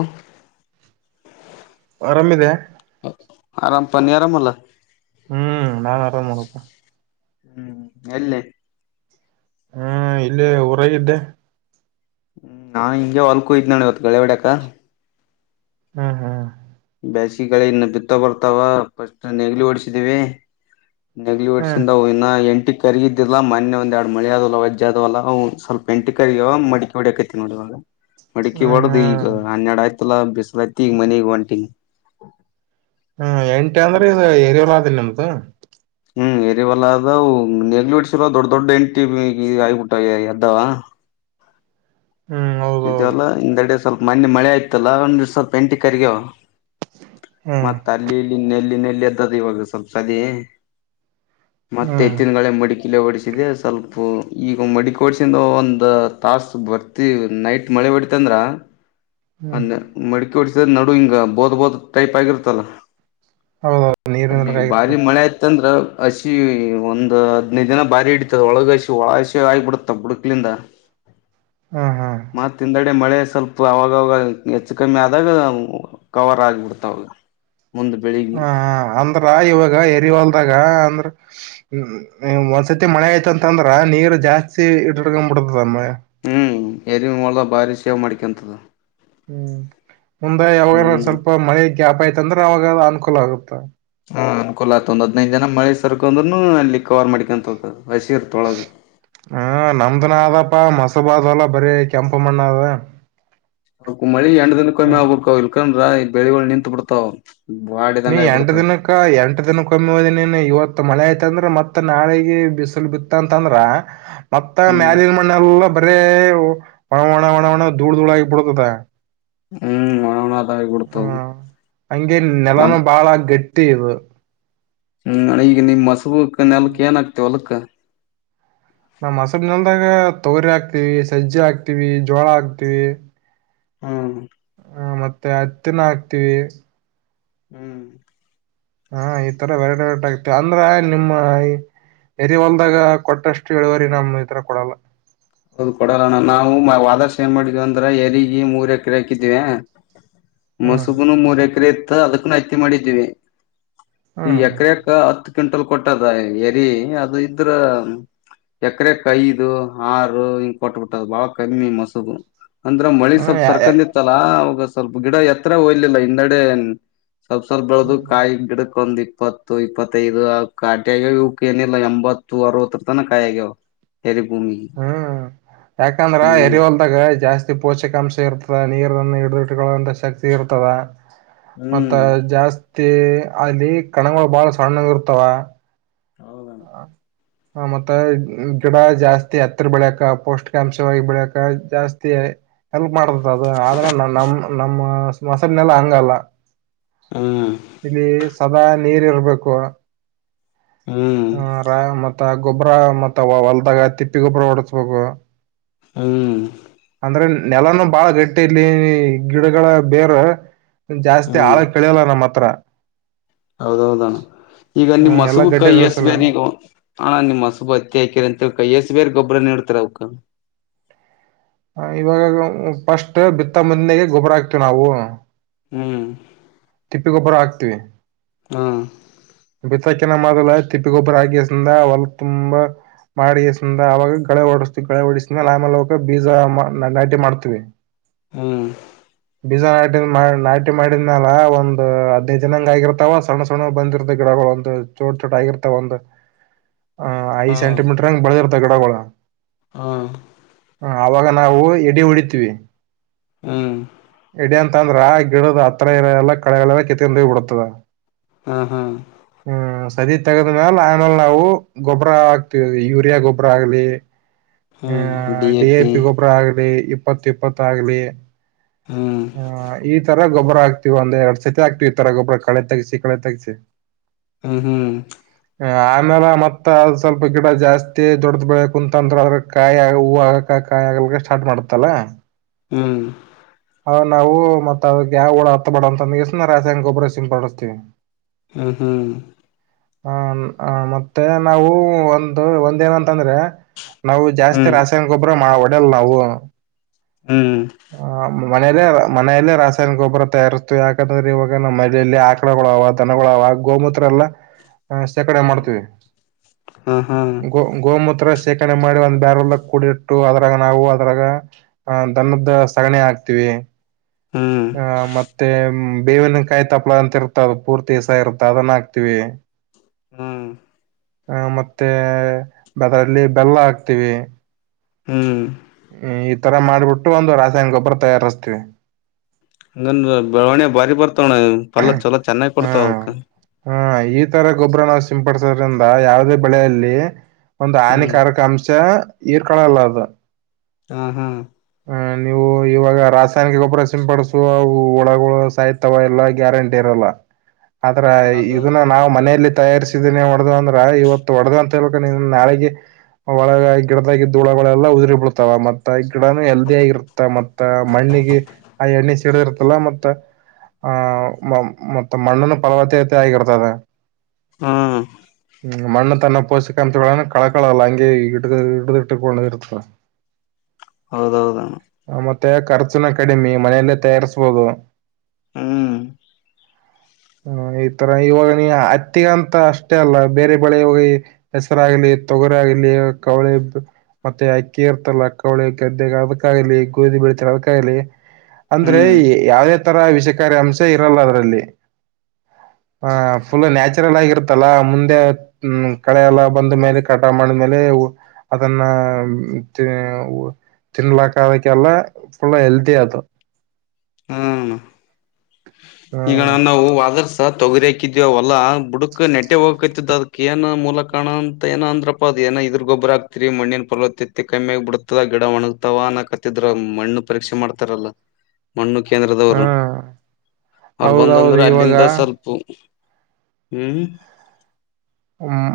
ಹ ಆರಾಮಿದ್ಯಾ. ಆರಾಮ ಪ ನೀ ಆರಾಮ ಅಲ್ಲ ಹ್ಮ್ ಆರಾಮ್ ಇದ್ದಾರೆ ನೋಡು ಹ್ಮ್ ಎಲ್ಲೇ ಹ್ಮ ಇಲ್ಲೇ ಊರಾಗಿದ್ದ. ಹ್ಮ್ ನಾನ್ ಹಿಂಗೆ ಹೊಲ್ಕು ಹೋಗಿದ್ನನ್ನ ಇವತ್ ಗಳೆವಾಡಕ. ಹ್ಮ್ ಹ್ಮ್ ಬೇಸಿಗೆ ಕಳಿ ಇನ್ನು ಬಿತ್ತ ಬರ್ತಾವ ಫಸ್ಟ್ ನೇಗಿಲ ಓಡ್ಸಿದೀವಿ. ಹ್ಮ್ ನೆಗ್ಿವಟ್ಸ್ಂದ ಎಂಟಿ ಕರಿಗ ಇದ್ದಿಲ್ಲಾ ಮೊನ್ನೆ ಒಂದ ಎರಡು ಮಳೆ ಆದದವಲ್ಲ ವಜ್ಜ ಆದ ಅವಲ್ಲ ಒ್ ಸ್ವಲ್ಪ ಎಂಟಿ ಕರಿಗ ಮಡಕೆ ಹೊಡಕೈತಿ ನೋಡಿ ಇವಾಗ ಮಡಕಿ ಹ್ಮ್ ಹೊಡದು ಈಗ ಹ್ಮ್ ಅನ್ನಡ ಆಯ್ತ್. ಮಲ್ಲ ಬಿಸಲತಿಯಿಗ ಮನೆಗಿ ಒಂಟಿನಿ ಹ್ಮ ಎಂಟ ಅಂದ್ರೆ ಇದ್ ಏರಿಯೋಲ ಆಿಲ್ಲ ನಮ್ದು. ಹ್ಮ್ ಎರಿವಲ್ಲ ಅದ ನೆಗ್ಲೆಟ್ಸರ ದೊಡ್ ದೊಡ್ಡ ಎಂಟಿ ಆಗಬಿಟ್ಟ ಎದ್ದಾವ ಹ್ಮ್ ಹೌದೌದು ಇದವಲ್ಲ ಹಿಂದೆಡೆ ಸ್ವಲ್ಪ ಮೊನ್ನೆ ಮಳೆ ಆಯ್ತಲ್ಲ ಒಂದ್ ಸ್ವಲ್ಪ ಎಂಟಿ ಕರಿಯ. ಹ್ಮ್ ಮತ್ ಅಲ್ಲಿ ಇಲ್ಲಿ ಇನ್ನೆಲ್ಲಿ ಇನ್ನೆಲ್. ಎದ್ದದ್ ಈಗ ಸ್ವಲ್ಪ ಸದಿ ಮತ್ತೆ ಹ್ಮ್ ಎತ್ತಿನಗಳೆ ಮಡಿಕಿಲೆ ಹೊಡಿಸಿದೆ ಸ್ವಲ್ಪ. ಈಗ ಮಡಿಕೋಡ್ಸಿಂದ ಒಂದ್ ತಾಸ ಬರ್ತಿ ನೈಟ್ ಮಳೆ ಬಡ್ತಂದ್ರ ಹ್ಮ್ ಅಂದ ಮಡಿಕ್.. [inaudible] ಿಸಿದ ನಡು ಹಂಗ ಬೋದ ಬೋದ್.. [inaudible] ೈಪ್ಾಗಿಿರುತಲ್ಲ... ಹೌದೌದು [inaudible] ಅಲ್ಲಿ ನೀರಿನ ಭಾರಿ ಆಗಿರ್ತಾವ ಮಳೆ ಆಯ್ತಂದ್ರ.. [unintelligible] ಹಸಿ ಒಂದ್ ಹದ್ನೈದು ದಿನ ಬಾರಿ ಇಡತದ ಒಳಗ ಹಸಿ ಒಳ ಹಸಿ ಆಗಬಿಡತ್ತ ಬುಡಕ್ಟ್ಸ್ಲಿಂಧ. ಹ್ಮ್ ಹ್ಮ್ ಮತ್ ತಿಂದಡೆ ಮಳೆ.. [inaudible] ಸ್ವಲ್ಪ ಅವಾಗಾಗ ಹೆಚ್ಚು ಕಮ್ಮಿ ಆದಾಗ ಕವರ್ ಆಗ್ಬಿತ್. ತ್ತೌದ.. [inaudible] ಹ ಹ ಅಂದ್ರ ಇವಾಗ ಎರಿವಾಲ್ದಾಗ ಅಂದ್ರ... [unintelligible] ಹ್ಮ್ ಒಂದ್ಸತಿ ಮಳೆ ಆಯ್ತಂತಂದ್ರ ನೀರ್ ಜಾಸ್ತಿ ಇಟ್ಡ್ಕೊಂಡ್ ಬಿಿಡ್ತದಮ್ಮ.. [unintelligible] [inaudible] ಏರಿ ಹೊಲಬ್ ಮ್ಮ್, ಮುಂದೆ ಯಾವಾಗ? ಆದರೂ ಹ್ಮ್ ಸ್ವಲ್ಪ ಮಳೆ... [inaudible] ಗ್ಯಾಪ್ ಅಯ್ತಂದ್ರ ಅವಾಗವ ಅನ್ಕೂಲ ಆಗತ್ತ. ಹ್ಮ್ ಅನ್ಕೂಲ ಅತ್ ಒಂದ್ ಹದ್ನೈದ್ ದಿನ ಮಳೆ ಸರ್ಕಂದ್ರೂನು ಅಲ್ಲಿ ಕವರ್ ಮಾಡ್ಕ್ಯಾಂತದ. ಮ್ಮ್, ನಮ್ಮದು ನಾವು ಅಪ್ಪ ಮಾಸೂರು ಬಾಲ್!.. [inaudible] ಹೊಲ ಬರೆ ಕೆಂಪು ಮಣ್ಣ್ ಅವೆ ಆ ಊ ಮ ಅಂಡದಲ್ಲಿ ಕೊಳ್ಳಕ್ಕೆ. [unintelligible] ಯಾಕಂದ್ರೆ ಬೆಳಗಲ್ ನಿಂತು ಬಿಡುತ್ತೆ ಅವೂ? [inaudible] ರಿ, ಎಂಟೂ ದಿನಕ, ಎಂಟೂ ದಿನಕೆ ಒಂದು ನೋಡಿದೀನಿ. ಮಳೆಯಾಗಿತ್ತು? ಇವತ್ತು ಮಳೆ ಆಯ್ತು. [unintelligible] ಮ್ಮ್, ಮತ್ತೆ ನಾಳೆಗೆ ಬಿಸಿಲು ಬೀಳುತ್ತದೆ? ಅಂದ್ರೆ? [inaudible] ಮತ್ತ ಹ್ಮ್ ಮ್ಯಾಲಿನ್ ಮಣ್ಣೇಲ್ಲ ಒಳ್ಳೆ, ಮಾನವನ ದೂಳ ಧೂಳ್ ಧೂಳ್ ಆಗಿ ಬೆಳಿತ.. [unintelligible] ಹ್ಮ್ಮ್. [inaudible] ಮ್ಮ್! ಹಾಂಗೆ? ನಮ್ ನೆಲನು ಬಾಳ ಗೇಟಿ. [inaudible] ತೀ ರು ಮ್ಮ್, ನಿಮ್ ಅಣ್ಣಾ! ನಿಮ್ ಹಸಿರು ದಾಗ?.. [inaudible] ಹೂ, ಕಣೋ ಹೇಳು, ಏನಕ್ಕೆ ಒಳಕ್ಕ.. [unintelligible] ದ ನಮ್ಮ, ಹಸಿರು ಹೊಲದಾಗ ತೊಗರಿಯಾಗ್ತಿವಿ? ಸಜ್ಜೆ ಹಾಕ್ತಿವಿ! ಗೋಳಾಕ್ತೀವಿ.. [unintelligible] ಹ್ಮ್ಮ್. ಹ ಮತ್ತೇ ಹತ್ತಿನ ಹಾಕ್ತಿವಿ. ಹ್ಮ್ ಆ ಇತರ ಬರ್ಡ್. ಔಟ್! ಆಗುತ್ತದೆ ಅಂದರೆ ನಿಮ್ಮ ಇರಿ. ಒಂದಾಗ, ಕೊಟ್ಟಷ್ಟು ಇಳಿಯುವಂತಷ್ಟು. ನಮ್ಮ ಕೊಡಲ್ಲ? [unintelligible] ಅದು ಕೊಡಲಣ ನಾವು ವಾದರ್ಶ ಏನ್ ಮಾಡಿದ್ವಿ ಅಂದ್ರೆ ಏರಿಗಿ ಮೂರ್ ಎಕ್ರೇ ಹಾಕಿದ್ವೆ. ಹ್ಮ್ ಮುಸದಿಂ ಮೊರೆಕೆರೆ.. [inaudible] ತಾ ಅದಕನು ಹತ್ತಿ ಮಾಡಿದ್ವಿ. ಈಗ್ ಹ್ಮ್ ಎಕರೆಕ ಹತ್ ಕ್ವಿಂಟಲ್ ಕೊಟ್ಟಾದ ಏರಿ ಅದು ಇದ್ರ ಎಕ್ರೇಕ ಐದು ಆರು ರೋ ಇಂಗ ಕೊಟ್ಬುಟ ಬಾಳ ಕಮ್ಮಿ ಮೊಸರು ಅಂದ್ರ ಮಳಿ ಹ್ಮ್ ಸ್ವಪ್ ಯಾ ಯಾ ಸರ್ಕಂಡಿತ್ತು ಅಲ್ಲ ಅವಾಗ್ ಸ್ವಲ್ಪ ಗಿಡ ಎತ್ರ ಹೋಲಿಲ್ಲ ಇಂದಡೆ ಸ್ವಲ್ಪ್ ಸ್ವಲ್ಪ್ ಬೆಳದು ಕಾಯಿ ಗಿಡಕ್ಕೊಂದಿ ಇಪ್ಪತ್ತು ಇಪ್ಪತೈದು ಅವಕ್ ಕಾಟಿಯಾಗ್ ಇವ್ಕೆನಿಲ್ಲ ಎಂಬತ್ತು ಅರವತ್ತರ ತನ್ ಕಾಯಿ ಆಗ್ಯಾವ ಏರಿ ಭೂಮಿಗಿ. ಹ್ ಯಾಕಂದ್ರ ಏರಿ ಹೊಲ್ದಾಗ ಜಾಸ್ತಿ ಪೋಷಕಾಂಶ ಇರ್ತ ಬಾಳ ನೀರನು ಹಿಡಿದು ಇತ್ಕೊಳುವಂಥ ಶಕ್ತಿ ಇರ್ತವ. ಮತ್ತ ಹ್ಮ್ ಜಾಸ್ ಮತ್ತೆ ಅಲ್ಲಿ ಕಣಗಳು ಬಾಳ ಸಣ್ಣುಗ್ ಇರ್ತಾವ. ಹೌದಣ ಹ ಮತ್ತ ಗಿಡ ಜಾಸ್ತಿ ಹತ್ತರ ಬೆಳಕ ಪೌಷ್ಟಿಕಾಂಶವಾಗಿ ಬೆಳಕ ಜಾಸ್ತಿ ಹೆಲ್ಪ್ ಮಾಡ್ತತ ಅದು ಆದ್ರೆ ನಾ ನಮ್ ನಮ್ಮ ಮೊಸರಿನೆೆಲ್ಲ ಹಂಗಲ್ಲ ಹ್ಮ್ ಇಲ್ಲಿ ಸದಾ ನೀರಿ ಇರ್ಬೇಕು ಹ್ಮ್ ಹ ರಾಮ ಮತ್ತ ಗೊಬ್ಬ್ರ ಮತ್ತ ಹೊಲ್ದಾಗ ತಿಪ್ಪಿ ಗೊಬ್ಬ್ರ ಹೊಡಸ್ಬೇಕು ಹ್ಮ್ ಅಂದ್ರೆ ನೆಲನು ಬಾಳ ಗಟ್ಟಿ ಇಲ್ಲಿ ನೀ ಗಿಡಗಳ ಬೇರ್ ಜಾಸ್ತಿ ಆಳ ಕಳಿಯಲ್ಲ ನಮ್ಮ್ ಹತ್ರ ಹೌದೌದಣ್ಣ ಈಗ ನಿಮ್ಮ್ ಎಲ್ಲಾ ಮಸುಬುಕ್ ಗಟ್ಟಿ ಎಸ್ ಇರಸಲ [unintelligible] ಹಾ ನಿಮ್ಮ ಅಸುಬ ಹತ್ತ ಹಾಕಿ ಅಂತೇಳಿ ಕೈಯಸ್ ಬೇ ಗೊಬ್ಬರನ್ನ ನೀಡ್ತೀರಿ ಅವ್ಕ ಇವಾಗ ಗ ಫಸ್ಟ್ ಬಿತ್ತ ಮುಂದೆಗೆ ಗೊಬ್ಬರ ಆಗ್ತಿವಿ ನಾವು ಹ್ಮ್ ತಿಪ್ಪಿಗೊಬ್ಬರ ಆಾಗ್ತಿವಿ ಹಾ ಬಿತ್ತಕಿನ ಮದಲ ತಿಪ್ಪಿ ಗೊಬ್ಬರ ಹಾಗೆಸಿಂದ ಹೊಲ ತುಂಬ ಮಾಡಿಸಿಂದ ಅವಾಗ ಗಳೆ ಹೊಡಸ್ತಿವಿ ಗಳೆ ಕೊಡಿಸಿದ್ಮೇಲೆ ಅವ್ಕ ಬೀಜ ನಾಟಿ ಮಾಡ್ತವಿ ಹ್ಮ್ ಬೀಜ ನಾಟಿ ನಾಟಿ ಮಾಡಿದ್ಮ್ಯಲ ಬಾಳಂದ್ರ ಒಂದ್ ಹದಿನೈದು ಅಂಗ ಆಗಿರ್ತಾವ ಸಣ್ಣ ಸಣ ಬಂದಿರ್ತಾವ ಗಿಡಗಳು ಒಂದು ಚೋಟ್ ಚೋಟ್ ಆಗಿರ್ತಾವ ಒಂದು ಹ ಐ ಹಾ ಸಂಟಿಮೀಟರ್ ಹಂಗ ಬಳದಿ ತಗಡಾಗೋಳ ಹಾ ಹ ಅವಾಗ ನಾವು ಎಡಿ ಹೊಡಿತೀವಿ ಹ್ಮ್ ಅಂತ ಅಂದ್ರ ಆ ಗಿಡದ ಹತ್ [unintelligible] ಎಲ್ಲ ಕಳಯೆಲ್ಲವ ಕಿತ್ಕಂಡ ಬಿಡುತ್ತವೆ ಹ್ಮ ಹ್ಮ್ ಹ್ಮ್ ಸರಿ ತಗದ್ಮ್ಯಾಲ ಆಮೇಲೆ ನಾವು ಗೊಬ್ಬ್ರ ಆಕ್ತವಿ ಯೂರಿಯಾ ಗೊಬ್ಬರ ಆಗ್ಲಿ ಹ ಡಿ ಎ ಪಿ ಗೊಬರ ಆಗಲಿ ಯು ಇಪ್ಪತ್ ಇಪ್ಪತ್ ಆಗಲೀ ಹ್ಮ್ ಹ ಈ ತರ ಗೊಬ್ಬರ ಆಗ್ತಿವಿ ಒಂದ್ ಎರಡ್ ಸ [unintelligible] ಈ ತರ ಗೊಬ್ರ ಕಳೆ ತೆಗ್ಸಿ ಕಳೆ ತೆಗ್ಸಿ ಹ್ಮ್ ಹ್ಮ್ ಆಮೇಲೆ ಮತ್ತ ಅದ್ ಸ್ವಲ್ಪ ಗಿಡ ಜಾಸ್ತಿ ದೊಡ್ದು ಬೇಕು ಅಂತ ಅಂತ್ರದ [unintelligible] ಕಾಯಿ ಆಗ ಹೂವು ಆಗಕ ಕಾಯಿ [unintelligible] ಸ್ಟಾರ್ಟ್ ಮಾಡುತ್ತಲ ಹ್ಮ್ ಅ ನಾವು ಮತ್ತ ಅದ ಯಾವ ಹುಳ ಹತ್ತ ಬಡ ಅಂತ [unintelligible] ರಾಸಾಯನಿಕ ಗೊಬ್ಬರ ಸಿಂಪಡುಸ್ತೀವಿ ಹ ಹ್ಮ್ ಹ ಹ ಮತ್ತೆ ನಾವೂ ಒಂದು ಒಂದೇನಂತಂದ್ರೆ ನಾವು ಜಾಸ್ತಿ ಹ್ಮ್ ರಾಸಾಯನ ಗೊಬ್ರ ಮಾಡಬಿಡ್ [unintelligible] ನಾವೂ ಹ್ಮ್ ಮನೆಯಲ್ಲೇ ಮನೆಯಲ್ಲೇ ರಾಸಾಯನಿಕ ಗೊಬ್ಬರ ತಯಾರುಸ್ತಿವ್ ಯಾಕಂತಂದ್ರೆ ಇವಾಗ ನಮ್ಮ್ ಮದೆಯಲ್ಲಿ ಆಕಳುಗಳವ ದನಗುಳವ ಗೋಮೂತ್ರ ಎಲ್ಲ ಹ ಶೇಕರ್ಣೆ ಹ್ಮ್ ಮಾಡ್ತೀವಿ ಹಾ ಹಾ ಗೋ ಗೋಮತ್ರ ಸಣೆ ಮಾಡಿ ಒಂದ್ ಬ್ಯಾರೆಲ್ಲ ಕೂಡಿಟ್ಟು ಅದ್ರಾಗ ನಾವು ಅದ್ರಾಗ ಆ ದನದ್ ಸಗಣಿ ಹಾಕ್ತೀವಿ ಹ್ಮ್ ಹ ಮತ್ತೆ ಮ್ ಬೇವಿನ ಕಾಯಿ ತಪ್ಪಪ್ಳ ಅಂತ ಇರುತ್ತ ಅದು ಪೂರ್ತಿಸ ಇರುತ್ತ ಅದನ್ನ ಹಾಕ್ತೀವಿ ಹ್ಮ್ ಹ ಮತ್ತೇ ಅದ್ರಲ್ಲಿ ಬೆಲ್ಲ ಹಾಕ್ತೀವಿ ಹ್ಮ್ ಮ್ ಈ ತರ ಮಾಡ್ಬಿಟ್ಟು ಒಂದು ರಾಸಾಯನ ಗೊಬ್ಬರ ತಯಾರುಸ್ತೀವಿ ಹಂಗನ್ದ್ ಬೆಳವಣಿಗೆ ಬಾರಿ ಬರ್ [unintelligible] ಪಲ್ಲ ಚಲೋ ಚೆನ್ನಾಗ್ ಕೊಡ್ತಾವ ಅದಕ್ ಹ್ಮ ಈ ತರ ಗೊಬ್ಬರನ ಸಿಂಪಡಸೋದ್ರಿಂದ ಯಾವುದೇ ಬೆಳೆಯಲ್ಲಿ ಒಂದು ಹ್ಮ್ ಹಾನಿಕಾರಕ ಅಂಶಾ ಹೀರ್ಕಳಲ್ಲ ಅದು ಹಾ ಹಾ ಹ ನೀವು ಇವಾಗ ರಾಸಾಯನಿಕ ಗೊಬ್ಬರ ಸಿಂಪಡಸುವ ಒಳಗ್ ಒಳಗ್ ಸಾಯ್ತಾವ ಎಲ್ಲ ಗ್ಯಾರಂಟಿ ಇರಲ್ಲ ಆದ್ರ ಹೌದಣ್ಣ ಅದು ಇದುನ್ನ ನಾವ್ ಮನೆಯಲ್ಲಿ ತಯಾರಿಸಿದೀನಿ ಹೊಡದು ಅಂದ್ರ ಇವತ್ತು [unintelligible] ನಾಳೆಗೆ ಒಳಗ ಗಿಡದಾಗಿದ್ ಹುಳಗಳೆಲ್ಲ ಉದ್ರಿ ಬಿಡ್ತಾವ ಮತ್ತ ಗಿಡಾನು ಹೆಲ್ದಿ ಆಗಿರ್ತ್ತ ಮತ್ತ ಮಣ್ಣಿಗೆ ಆ ಎಣ್ಣೆ ಸಿಡದಿರ್ತಲ್ಲ ಮತ್ತ ಆ ಮ ಮತ್ತ ಮಣ್ಣನು ಪಲಾವತ್ತತೆ ಆಗಿರ್ತದ ಹಾ ಮಣ್ಣು ತನ್ನ ಪೋಷಕಾಂಶಗಳನ್ನು ಕಳಕಳಲ್ಲ ಹಂಗೆ ಹಿಡಿದು ಹಿಡಿದುಟ್ಟುಕೊಂಡಿರುತ್ತಾ ಹೌದೌದು ಮತ್ತೆ ಖರ್ಚುನು ಕಡಿಮೆ ಮನೆಯಲ್ಲೇ ತಯಾರಿಸ್ಬಹುದು ಹ್ಮ್ ಹ ಈ ತರ ಇವಾಗ ನೀ ಹತ್ತಿಗೆ ಅಂತ ಅಷ್ಟೇ ಅಲ್ಲ ಬೇರೆ ಬಳೆ ಹೆಸರಾಗ್ಲಿ ತೊಗರಿ ಆಗ್ಲಿ ಕವಳೆ ಮತ್ತೆ ಅಕ್ಕಿ ಇರ್ತಲ್ಲ ಕವಳೆ ಗದ್ದೆಗೆ ಅದಕ್ಕಾಯಲಿ ಗೋಧಿ ಬೆಳಿತಾರೆ ಅದ್ಕಾಗಲಿ ಅಂದ್ರೆ ಹ್ಮ್ ಯಾವ ಯಾವ ಇ ತರ ವಿಷಕಾರಿ ಅಂಶ ಇರಲ್ಲ ಅದ್ರಲ್ಲಿ ಹ ಫುಲ್ ನ್ಯಾ ರಲ್ಲ ಆಗಿರುತ್ತಲ್ಲ ಮುಂದೆ ಹ್ಮ ಕಳೆಯೆಲ್ಲ ಬಂದ ಮೇಲೆ ಕಟಾವು ಮಾಡಿದ್ಮೇಲೆ ಅದನ್ನ ಹೂ ತಿನ್ಲಾಕ್ ಅದಕ್ಕೆಲ್ಲ ಫುಲ್ ಹೆಲ್ದಿ ಅದು ಹ್ಮ ಈಗಣ ಹ್ಮ್ ನಾವು ವಾದರ್ಶ ಸ ತೊಗರಿ ಹಾಕಿದ್ಯವ ಅವಲ್ಲಾ ಬುಡಕ್ ನೆಟ್ಟೆ ಹೋಗಕತಿದ್ ಅದಕ್ಕ ಏನ ಮೂಲಕಾರಣ ಅಂತ ಏನ ಅಂದ್ರಪ್ಪಾ ಅದ ಏನ ಇದ್ರ ಗೊಬ್ಬರ ಹಾಕ್ತೀರಿ ಮಣ್ಣಿನ ಪಲವತತ್ತೆ ಕಮ್ಮಿಯಾಗಿ ಬಿಡು ತದ ಗಿಡ ಒಣಗ್ತಾವ ಅನ್ನಕತ್ತಿದ್ರು ಮಣ್ಣು ಪರೀಕ್ಷೆ ಮಾಡ್ತಾರಲ್ಲ ಮಣ್ಣು ಕೇಂದ್ರದವರು ಹ್ಮ್ ಅವರು ಬಂದಂದ್ರ ಹೌದೌದು ಅಲ್ಲಿಂದ ಇವಾಗ ಸ್ವಲ್ಪ ಹ್ಮ್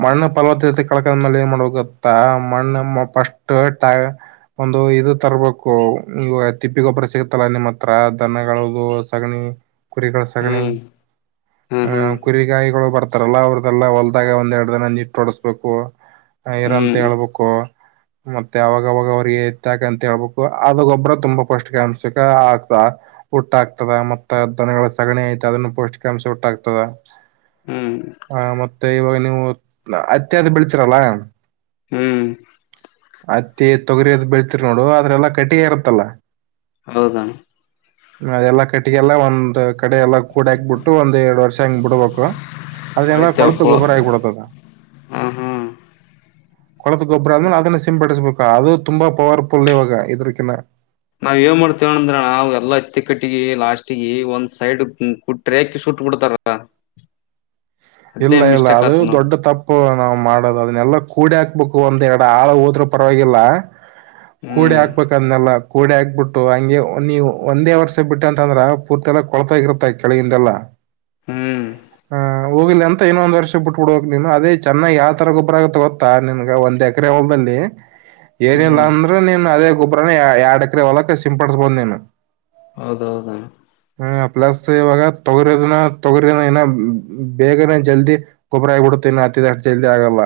ಮಣ್ಣು ಫಲವತತ್ತೆ ಕಳ್ಕೊಂಡ ಮೇಲೆ ಏನ ಮಾಡ್ಬೇಬೇಕುಗೊತ್ತ ಮಣ್ಣು ಫಸ್ಟ್ ಟೆ ಒಂದು ಇದು ತರ್ಬೇಕು ಈ ತಿಪ್ಪಿ ಗೊಬ್ಬರ ಸಿಗುತ್ತಲ್ಲ ನಿಮ್ಮ ಹತ್ರ ದನಗಳದು ಸಗಣಿ ಕುರಿಗಳ ಸಗಣಿ ಹ್ಮ್ ಹಾ ಹಾ ಆಹ ಕುರಿಗಾಯಿಗಳು ಬರ್ತ ರಲ್ಲ ಅವ್ರದಲ್ಲ ಹೊಲದ ಹಾಗ ಒಂದ್ ಎರಡು ದಿನ ನೀಟ್ ಹೋಡಸ್ಬೇಕು ಹಯರ ಅಂತ ಹ್ಮ್ ಹೇಳ್ಬೇಕು ಮತ್ತೆ ಅವಾಗವಾಗ ಅವ್ರಿಗೆ ಏತ್ಯಾಕ್ಕು ಅಂತ ಹೇಳ್ಬೇಕು ಅದು ಗೊಬ್ರ ತುಂಬಾ ಪೌಷ್ಟಿಕಾಂಶಕ ಆಗ್ತದ ಹುಟ್ಟ ಆಕ್ತದ ಮತ್ತ ದನಗಳ ಸಗಣಿ ಐತೆ ಅದನ್ನ ಪೌಷ್ಟಿಕಾಂಶ ಹುಟ್ಟಾಗ್ತದ ಹ್ಮ್ ಇವಾಗ ನೀವು ಅತ್ತಿ ಅದು ಬೆಳ್ತೀರಲ್ಲ ಆ ಹ್ಮ್ ಅತ್ತಿ ತೊಗರಿ ಅದ್ ಬೆಳೀತಿರಿ ನೋಡು ಅದ ರೆಲ್ಲಾ ಕಟಿ ಇರತ್ತಲ್ಲಾ ಹೌದ ನು ಅದೆಲ್ಲಾ ಕಟ್ಟಿಗೆಲ್ಲ ಒಂದ್ ಕಡೆ ಎಲ್ಲ ಕೂಡ್ಯಾಕ್ ಬಿಟ್ಟು ಒಂದ್ ಎರಡ್ ವರ್ಷ ಹಂಗ್ ಬಿಡ್ಬೇಕು ಅದೇಲ್ಲ ಹೊಳಿತಾವ್ ಕೊಳತ ಕೊ ಗೊಬ್ಬರ ಆಗಿಬಿಡತದ ಹಾ ಹಾ ಕೊಳತು ಗೊಬ್ಬರನು ಅದುನ್ನು ಅದು ಸಿಂಪಡಿಸಬೇಕ ಅದು ತುಂಬಾ ಪವರಪುಲ್ ಇವಾಗ ಇದ್ರಕಿನ್ನ ಕಟ್ಟಿಗೆ ಲಾಸ್ಟೀಗೆ ಒಂದ್ ಸೈಡ್ ಕುಟ್ರ್ಯಾಕಿ ಸುಟ್ ಬಿಡ್ತಾರಲ್ಲ ಇಲ್ಲ ಇಲ್ಲ ಅದು ದೊಡ್ಡ ತಪ್ಪು ನಾವ್ ಮಾಡೋದು ಅದನ್ನೆಲ್ಲಾ ಕೂಡಿ ಹಾಕ್ಬೇಕು ಒಂದ್ ಎರಡು ಹಾಳು ಹೋದ್ರೂ ಪರವಾಗಿಲ್ಲ ಕೂಡಿ ಹ್ಮ್ ಹಾಕ್ಬೇಕಂದ್ನಲ್ಲ ಕೂಡಿ ಹಾಕ್ಬಿಟ್ಟು ಹಂಗೆ ನೀವು ಒಂದೇ ವರ್ಷ ಬಿಟ್ಟ ಅಂತಂದ್ರ ಪೂರ್ತಿ ಎಲ್ಲ ಕೊಳತೋಗಿರುತ್ತಾ ಕೆಳಗಿಂದೇಲ್ಲಾ ಹ್ಮ್ ಹೋಗ್ಲಿ ಅಂತ ಇನೊಂದ್ ವರ್ಷ ಬಿಟ್ಬ ಬಿಡಕ್ ನೀನು ಅದೇ ಚೆನ್ನಾಗ್ ಯಾವ ತರ ಗೊಬ್ರ ಆಗತ್ತ ಗೊತ್ತಾ ನಿನ್ಗ ಒಂದ್ ಎಕರೆ ಹೊಲದಲ್ಲಿ ದಲ್ಲಿ ಏನಿಲ್ಲ ಹ್ಮ್ ಅಂದ್ರೆ ನೀನ್ ಅದೇ ಒಬ್ರ ಎರಡ್ಕರೆ ಹೊಲಕ್ ಸಿಂಪಡಸ ಬಂದ್ೆನು ಹೌದೌದಾ ಹ್ಮ ಪ್ಲಸ್ ಇವಾಗ ತೊಗರಿಿದನ ತೊಗರಿನ ಇನ್ನ ಬೇಗನೆ ಜಲ್ದಿ ಗೊಬ್ಬರ ಆಗ್ಬಿಡುತ್ತೆ ಇನ್ನು ಹತ್ತಿದಷ್ಟು ಜಲ್ದಿ ಆಗಲ್ಲ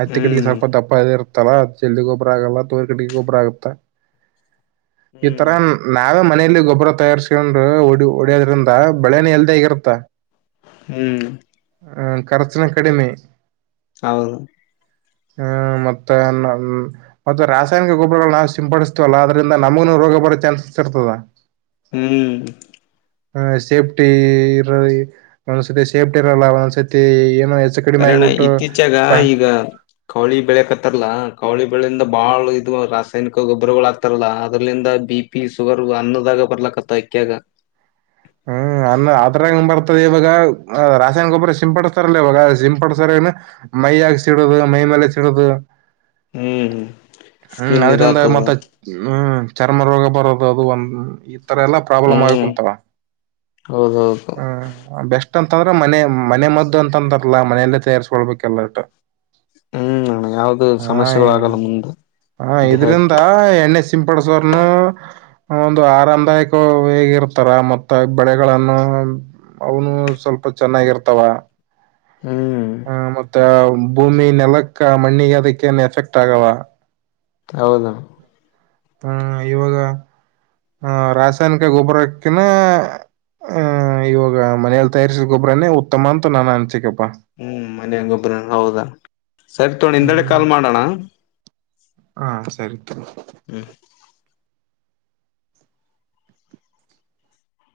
ಹತ್ತೆ ಕಡೆಿಗೆ ಹ್ಮ್ ಸ್ವಲ್ಪ ದಪ್ಪ ಇದೆ ತ್ತಲ್ಲಾ ಜಲ್ದ ಗೊಬ್ರ ಆಗಲ್ಲ ತೋರ್ ಕಡೆಿಗೆ ಗೊಬ್ರ ಆಗುತ್ತ ಈತರ ನಾವೇ ಮನಲಿ. ಗೊಬರ ತಯಾರ ತಿಕೊಂಡ ಹೊಡಿಯೋದ್ರಿಂದ ಬೆಳೆನ ಎಲ್ದೇ ಆಗಿರುತ್ತ ಹ್ಮ್ ಹ ಖರ್ಚಿನ ಕಡಿಮೆ ಹೌದು ಹ್ಮ್ ಮತ್ತ ಮತ್ತೆ ರಾಸಾಯನಿಕ ಗೊಬ್ಬರಗಳು ನಾವು ಸಿಂಪಡಿಸ್ತೀವಲ್ಲ ಆದದ್ರಿಂದ ನಮಗನುೂ ರೋಗ ಬರೋ ಚಾನ್ಸಸ್ ಇರ್ತದ ಹ್ಮ್ ಆ ಸೇಫ್ಟಿ ಇರ ಒಂದ್ಸತಿ ಸೇಫ್ಟಿ ಇರಲ್ಲ ಒಂದೊಂದ್ಸತಿ ಕಾರಣ ಇತ್ತೀಚಾಗ ಈಗ ಕೌಳಿ ಬೆಳಕತ್ತಾರಲ್ಲ ಕೌಳಿ ಬೆಳೆಯಿಂದ ಬಾಳ ಇದು ರಾಸಾಯನಿಕ ಗೊಬ್ಬರಗಳು ಆಗ್ತಾರಲ್ಲ ಅದ್ರಲಿಂದ ಬಿ ಪಿ ಶುಗರ್ ಅನ್ನದಾಗ ಬರ್ಲ ಕತ್ತ ಎಕ್ಯಾಗ ಹ್ಮ್ ಅನ್ನ ಆರ್ ಬರ್ತದೆ ಇವಾಗ ಅ ರಾಸಾಯನ ಗೊಬ್ರ ಸಿಂಪಡಸ್ತಾರಲ್ಲ ಇವಾಗ ಸಿಂಪಡ್ಸಾರ ಏನು ಮೈಯಗ ಸಿಡುದು ಮೈ ಮೇಲೆ ಸಿಡುದು ಹ್ಮ್ ಹ್ಮ್ ಸ್ಕಿನ್ ಅದ್ರಿಂದ ಇದಾತದ ಮತ್ತೆ ಹ್ಮ್ ಚರ್ಮ ರೋಗ ಬರೋದು ಅದು ಒಂದು ಇ ಈ ತರ ಎಲ್ಲಾ ಪ್ರಾಬ್ಲಮ್ ಆಗುಂಂತ ಹೌದೌದೌದು ಅಷ್ಟ ಅಂತಂದ್ರ ಮನೆ ಮನೆ ಮದ್ದು ಅಂತಾರಲ್ಲ ಮನೆಯಲ್ಲೇ ತಯಾರಸ್ಕೊಳ್ಬೇಕಲ್ಲ ಅಷ್ಟು ಹ್ಮ್ ಯಾವ್ದ ಹಾಯ್ ಸಮಸ್ಯೆಗಳು ಆಗಲ್ಲ ಮುಂದೆ ಹಾ ಹ ಇೇ ಇದ್ರಿಂದ ಹಾಕಿ ಎಣ್ಣೆ ಸಿಂಪಡಸೋರ್ನು ಒಂದು ಆರಾಮದಾಯಕ ಹೇಗ ಇರ್ತಾರ ಮತ್ತ ಬಳೆಗಳನ್ನು ಅವನು ಸ್ವಲ್ಪ ಚೆನ್ನಾಗಿರ್ತಾವ ಹಾ ಹ ಮತ್ತ ಭೂಮಿ ನೆಲಕ್ಕ ಮಣ್ಣಿಗೆ ಅದಕ್ಕೇಏನ್ ಎಫೆಕ್ಟ್ ಆಗಲ್ಲ ಹೌದ ಇವಾಗ ಆಹ ರಾಸಾಯನಿಕ ಗೊಬ್ಬರಕ್ಕಿನ ಆಹ ಇವಾಗ ಮನೇೆಯಲ್ಲಿ ತಯಾರಿಸಿದ ಗೊಬ್ಬರನೇ ಉತ್ತಮ ಅಂತ ನಾನನ್ ಅನ್ಸಿಕೆಪ್. ಹ್ಮ್ ಮನ ಹಂಗೊಬ್ರ ಹೌದಾ ಸರಿ ತೋಣ ಹಿಂದೆಡೆ ಹ್ಮ್ ಕಾಲ್ ಮಾಡೋಣ ಹಾ ಸರಿತರಿ ಹ್ಮ್